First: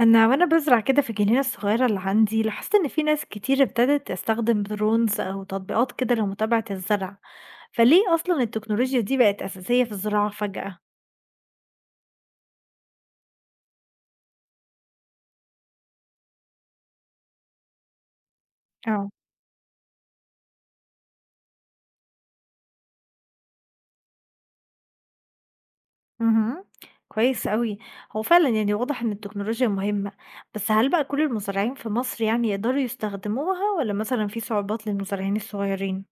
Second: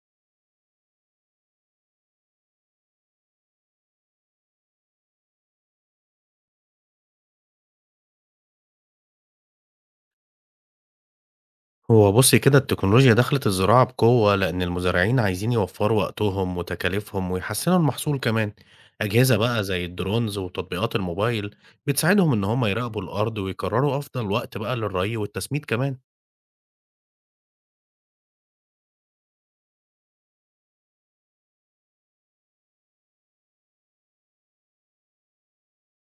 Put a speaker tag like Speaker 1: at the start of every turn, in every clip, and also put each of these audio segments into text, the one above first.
Speaker 1: أنا بازرع كده في الجنينة الصغيرة اللي عندي، لاحظت إن في ناس كتير ابتدت تستخدم درونز أو تطبيقات كده لمتابعة الزرع. فليه أصلا التكنولوجيا دي بقت أساسية في الزراعة فجأة؟
Speaker 2: هو بُصّي كده التكنولوجيا دخلت الزراعة بقوة، لإن المزارعين عايزين يوفّروا وقتهم وتكاليفهم ويحسّنوا المحصول كمان.
Speaker 1: اه.
Speaker 2: أجهزة بقى زي الdrones وتطبيقات الموبايل بتساعدهم إن هم يراقبوا الأرض ويقرروا أفضل وقت بقى للرَّي والتسميد كمان.
Speaker 1: امم. كويس أوي. هو فعلا يعني واضح إن التكنولوجيا مهمة، بس هل بقى كل المزارعين في مصر يعني يقدروا يستخدموها، ولا مثلا في صعوبات للمزارعين الصغيرين؟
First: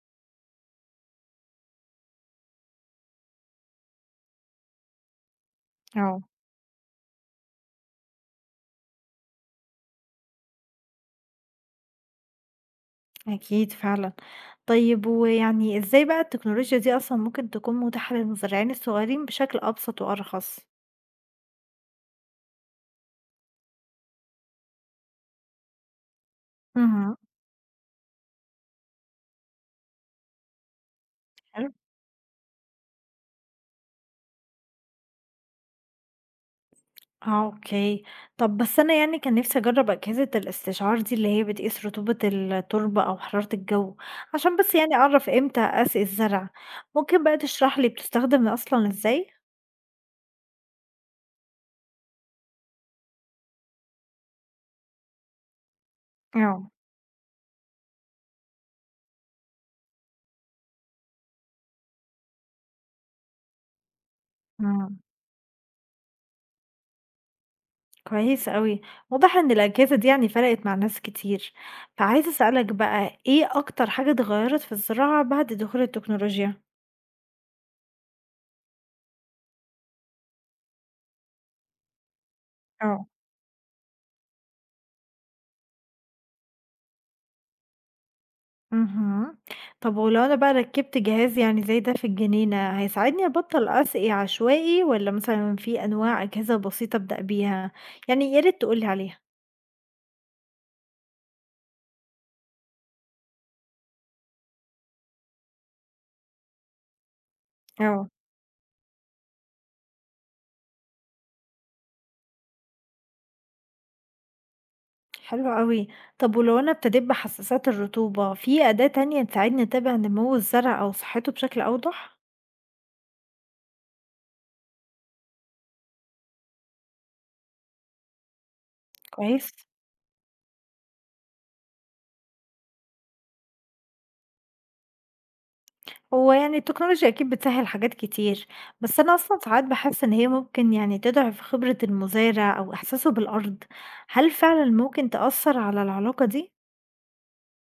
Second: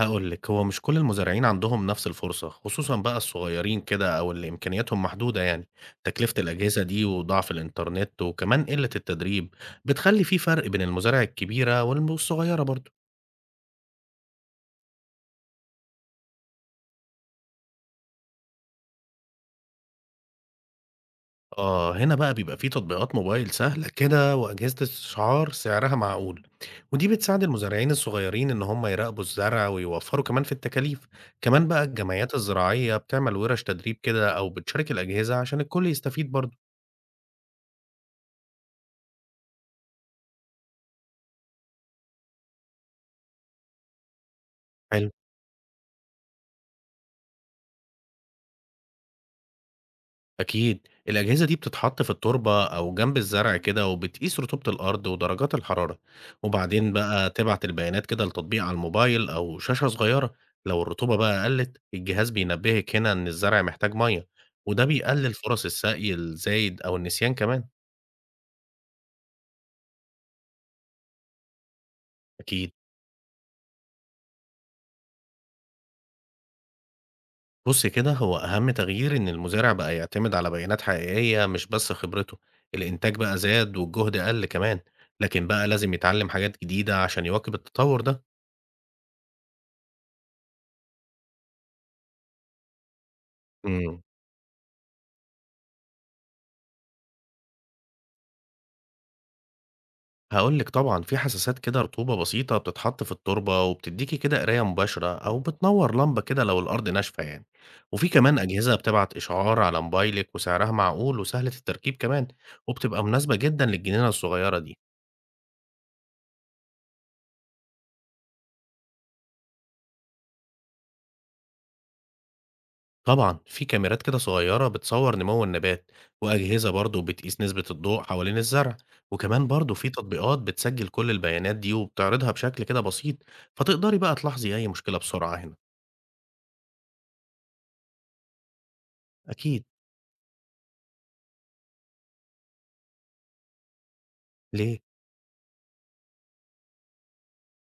Speaker 2: هاقول لِك، هو مش كل المزارعين عندهم نفس الفرصة، خصوصًا بقى الصغيرين كده أو اللي إمكانياتهم محدودة يعني.
Speaker 1: اه،
Speaker 2: تكلفة الأجهزة دي وضعف الإنترنت وكمان قِلّة التدريب، بتخلّي في فرق بين المزارع الكبيرة والم والصغيرة برضه.
Speaker 1: أكيد فعلا. طيب، ويعني إزاي بقى التكنولوجيا دي أصلا ممكن تكون متاحة للمزارعين الصغيرين بشكل أبسط وأرخص؟
Speaker 2: آه هنا بقى بيبقى في تطبيقات موبايل سهلة كده وأجهزة استشعار سعرها معقول، ودي
Speaker 1: اهم.
Speaker 2: بتساعد المزارعين الصغيرين إن هم يراقبوا الزرع ويوفروا كمان في التكاليف.
Speaker 1: حلو.
Speaker 2: كمان بقى الجمعيات الزراعية بتعمل ورش تدريب كده أو بتشارك الأجهزة عشان الكل يستفيد برضه.
Speaker 1: آه، أوكي. طَب بس أنا يعني كان نِفْسي أجرّب أجهزة الاستشعار دي اللي هي بتقيس رطوبة التربة أو حرارة الجو، عشان بس يعني
Speaker 2: حلو.
Speaker 1: أعرف إمتى أسقي الزرع. ممكن بقى تشرح لي بتستخدم أصلًا إزاي؟
Speaker 2: أكيد الأجهزة دي بتتحط في التربة أو جنب الزرع كده وبتقيس رطوبة الأرض ودرجات الحرارة،
Speaker 1: آه.
Speaker 2: وبعدين بقى تبعت البيانات كده لتطبيق على الموبايل أو شاشة صغيرة. لو الرطوبة بقى قلت الجهاز بينبهك هنا إن الزرع محتاج مية، وده
Speaker 1: إمم.
Speaker 2: بيقلل فرص السقي الزايد أو النسيان كمان.
Speaker 1: كويس أوي. واضح إن الأجهزة دي يعني فرقت مع ناس كتير، فعايزة أسألك
Speaker 2: أكيد.
Speaker 1: بقى إيه أكتر حاجة اتغيّرت في الزراعة بعد دخول التكنولوجيا؟
Speaker 2: بص كده، هو أهم تغيير إن المزارع بقى يعتمد على بيانات حقيقية مش بس خبرته.
Speaker 1: آه.
Speaker 2: الإنتاج بقى زاد والجهد قل كمان، لكن بقى لازم يتعلم حاجات جديدة عشان يواكب التطور ده.
Speaker 1: اهم. طب ولو أنا بقى ركّبت جهاز يعني زي ده في الجنينة، هيساعدني أبطّل
Speaker 2: مم.
Speaker 1: أسقي عشوائي، والّا مثلًا في أنواع أجهزة بسيطة أبدأ بيها؟ يعني يا ريت تقول لي عليها.
Speaker 2: هاقول لِك، طبعًا في حساسات كده رطوبة بسيطة بتتحط في التربة وبتدّيكِ كده قراية مباشرة أو بتنوّر لمبة كده لو الأرض ناشفة يعني،
Speaker 1: آه.
Speaker 2: وفي كمان أجهزة بتبعت إشعار على موبايلِك وسعرها معقول وسهلة التركيب كمان، وبتبقى مناسبة جدًا للجنينة الصغيرة دي.
Speaker 1: حلو أوي. طب ولو أنا ابتديت بحساسات الرطوبة، في أداة تانية تساعدني أتابع نمو الزرع أو صحته بشكل أوضح؟
Speaker 2: طبعًا في كاميرات كده صغيرة بتصور نمو النبات، وأجهزة برضه بتقيس نسبة الضوء حوالين الزرع، وكمان
Speaker 1: كويس.
Speaker 2: برضه في تطبيقات بتسجل كل البيانات دي وبتعرضها بشكل كده بسيط، فتقدري بقى تلاحظي أي مشكلة بسرعة هنا.
Speaker 1: هو يعني التكنولوجيا أكيد بتسهّل حاجات كتير، بس أنا أصلًا ساعات
Speaker 2: أكيد،
Speaker 1: باحس إن هي ممكن يعني تضعف خبرة المزارع أو إحساسه بالأرض، هل فعلًا
Speaker 2: ليه؟
Speaker 1: ممكن تأثّر على العلاقة دي؟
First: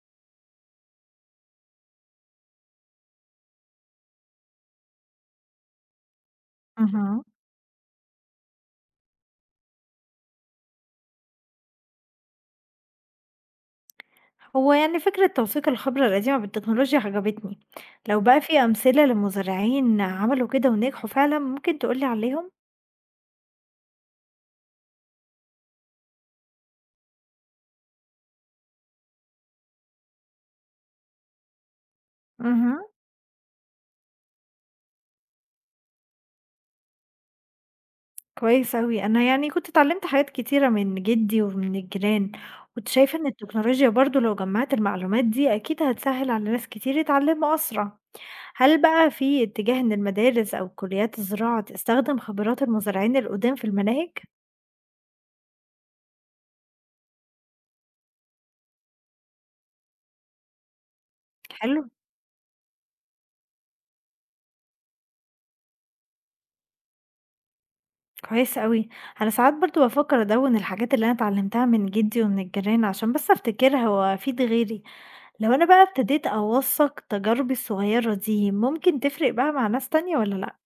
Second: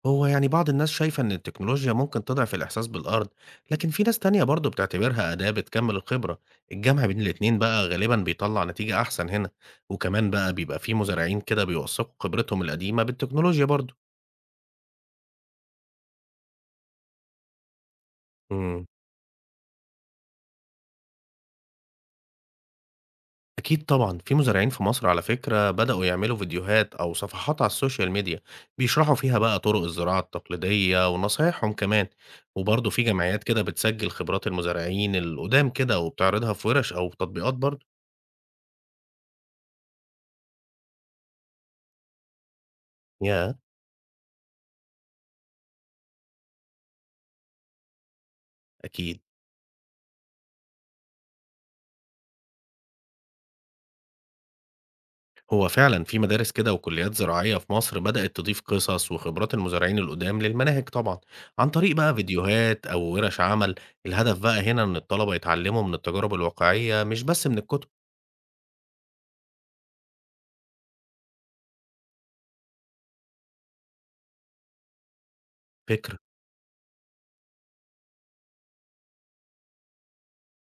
Speaker 2: هو يعني بعض الناس شايفة إن التكنولوجيا ممكن تضعف الإحساس بالأرض، لكن في ناس تانية برضه بتعتبرها أداة بتكمل الخبرة. الجمع بين
Speaker 1: اهم.
Speaker 2: الاتنين بقى غالبا بيطلع نتيجة أحسن هنا، وكمان بقى بيبقى في مزارعين كده بيوثقوا خبرتهم القديمة بالتكنولوجيا برضه.
Speaker 1: هو يعني فكرة توثيق الخبرة القديمة بالتكنولوجيا عجبتني، لو بقى في
Speaker 2: امم
Speaker 1: أمثلة لمزارعين عملوا كده ونجحوا فعلًا ممكن تقول لي عليهم؟
Speaker 2: أكيد طبعا في مزارعين في مصر على فكرة بدأوا يعملوا فيديوهات أو صفحات على السوشيال ميديا، بيشرحوا فيها بقى طرق الزراعة التقليدية ونصايحهم كمان،
Speaker 1: اهم.
Speaker 2: وبرضه في جمعيات كده بتسجل خبرات المزارعين القدام كده وبتعرضها في ورش أو تطبيقات برضه.
Speaker 1: كويس أوي. أنا يعني كنت اتعلمت حاجات كتيرة من جدي ومن الجيران، كنت شايفة إن
Speaker 2: ياه.
Speaker 1: التكنولوجيا برضه لو جمعت المعلومات دي أكيد هتسهل على ناس كتير يتعلموا أسرع، هل بقى
Speaker 2: أكيد،
Speaker 1: في اتجاه إن المدارس أو كليات الزراعة تستخدم خبرات المزارعين القدام في المناهج؟
Speaker 2: هو فعلا في مدارس كده وكليات زراعية في مصر بدأت تضيف قصص وخبرات المزارعين القدام للمناهج طبعا، عن
Speaker 1: حلو.
Speaker 2: طريق بقى فيديوهات أو ورش عمل. الهدف بقى هنا إن الطلبة يتعلموا من التجارب الواقعية مش بس من الكتب.
Speaker 1: كويس أوي. أنا ساعات برضه بافكّر أدوّن الحاجات اللي أنا اتعلمتها من جدي ومن الجيران عشان بس أفتكرها وأفيد غيري. لو أنا بقى
Speaker 2: فكرة.
Speaker 1: ابتديت أوثّق تجاربي الصغيرة دي، ممكن تفرق بقى مع ناس تانية والّا لأ؟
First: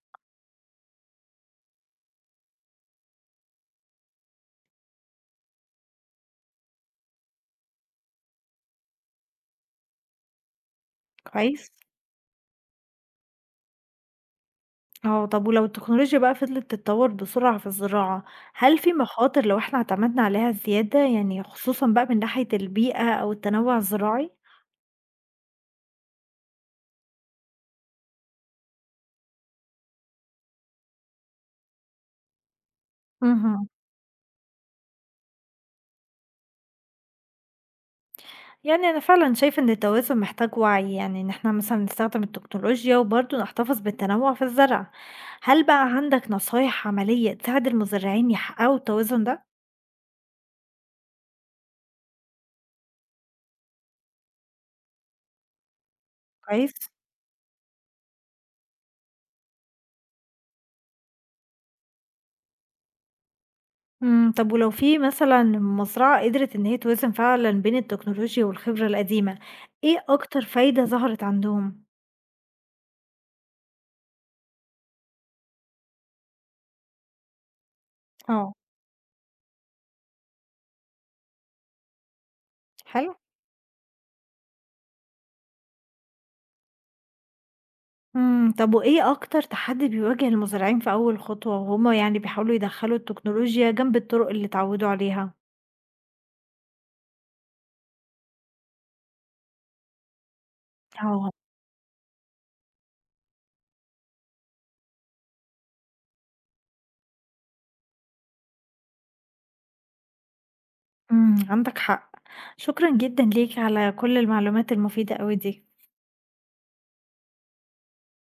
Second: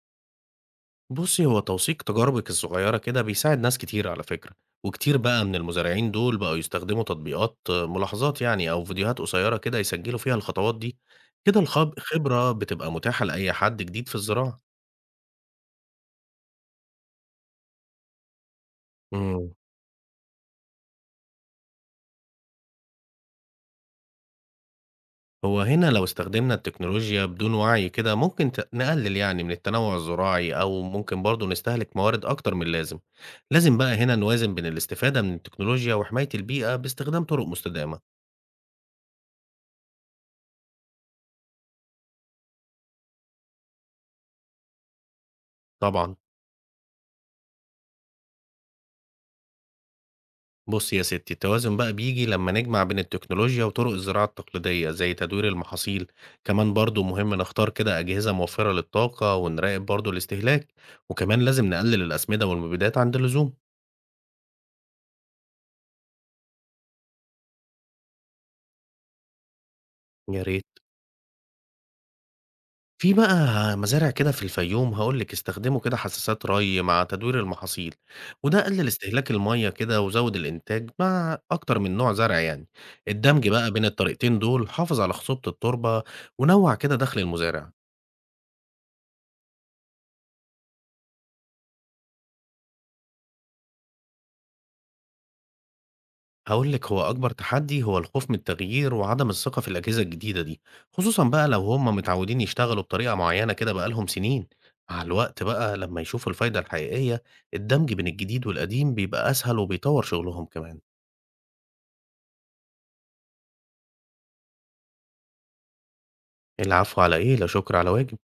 Speaker 2: بصي، هو توثيق تجاربك الصغيرة كده بيساعد ناس كتير على فكرة، وكتير بقى من المزارعين دول بقوا يستخدموا تطبيقات ملاحظات يعني أو فيديوهات قصيرة كده يسجلوا فيها الخطوات دي. كده
Speaker 1: كويس.
Speaker 2: الخبرة بتبقى متاحة لأي حد جديد في الزراعة.
Speaker 1: آه، طب ولو التكنولوجيا بقى فضلت تتطور بسرعة في الزراعة، هل في مخاطر
Speaker 2: مم.
Speaker 1: لو إحنا اعتمدنا عليها زيادة؟ يعني خصوصًا بقى من ناحية البيئة أو التنوع الزراعي؟
Speaker 2: هو هنا لو استخدمنا التكنولوجيا بدون وعي كده ممكن نقلل يعني من التنوع الزراعي أو ممكن برضه نستهلك موارد أكتر من اللازم.
Speaker 1: اهم.
Speaker 2: لازم بقى هنا نوازن بين الاستفادة من التكنولوجيا وحماية البيئة باستخدام طرق مستدامة.
Speaker 1: يعني أنا فعلًا شايفة إن التوازن محتاج وعي، يعني إن إحنا مثلًا نستخدم التكنولوجيا وبرضه نحتفظ بالتنوع في الزرع. هل بقى
Speaker 2: طبعا.
Speaker 1: عندك نصايح عملية تساعد المزارعين يحققوا التوازن ده؟
Speaker 2: بص يا ستي، التوازن بقى بيجي لما نجمع بين التكنولوجيا وطرق الزراعة التقليدية زي تدوير المحاصيل.
Speaker 1: كويس.
Speaker 2: كمان برضه مهم نختار كده أجهزة موفرة للطاقة ونراقب برضه الاستهلاك، وكمان لازم نقلل الأسمدة والمبيدات عند اللزوم.
Speaker 1: إمم، طب ولو في مثلًا مزرعة قدرت إن هي توازن فعلًا بين التكنولوجيا والخبرة القديمة، إيه أكتر
Speaker 2: يا ريت.
Speaker 1: فايدة ظهرت عندهم؟
Speaker 2: في بقى مزارع كده في الفيوم هاقول لِك استخدموا كده حساسات ري مع تدوير المحاصيل،
Speaker 1: آه.
Speaker 2: وده قلل استهلاك المَيّة كده وزوّد الإنتاج مع أكتر من نوع زرع يعني.
Speaker 1: حلو.
Speaker 2: الدمج بقى بين الطريقتين دول حافظ على خصوبة التربة ونوّع كده دخل المزارع.
Speaker 1: إمم، طب وإيه أكتر تحدي بيواجه المزارعين في أول خطوة وهُم يعني بيحاولوا يدخّلوا التكنولوجيا جنب الطرق اللي اتعودوا عليها؟
Speaker 2: هاقول لِك، هو أكبر تحدي هو الخوف من التغيير وعدم الثقة في الأجهزة الجديدة دي، خصوصًا
Speaker 1: آه.
Speaker 2: بقى لو هم متعودين يشتغلوا بطريقة معينة كده بقى لهم سنين. مع الوقت بقى لمّا يشوفوا الفايدة الحقيقية، الدمج بين الجديد والقديم بيبقى أسهل وبيطوّر شغلهم كمان.
Speaker 1: إمم، عندك حق. شكرًا جدًا ليك على كل المعلومات المفيدة أوي دي.
Speaker 2: العفو على إيه؟ لا شكر على واجب.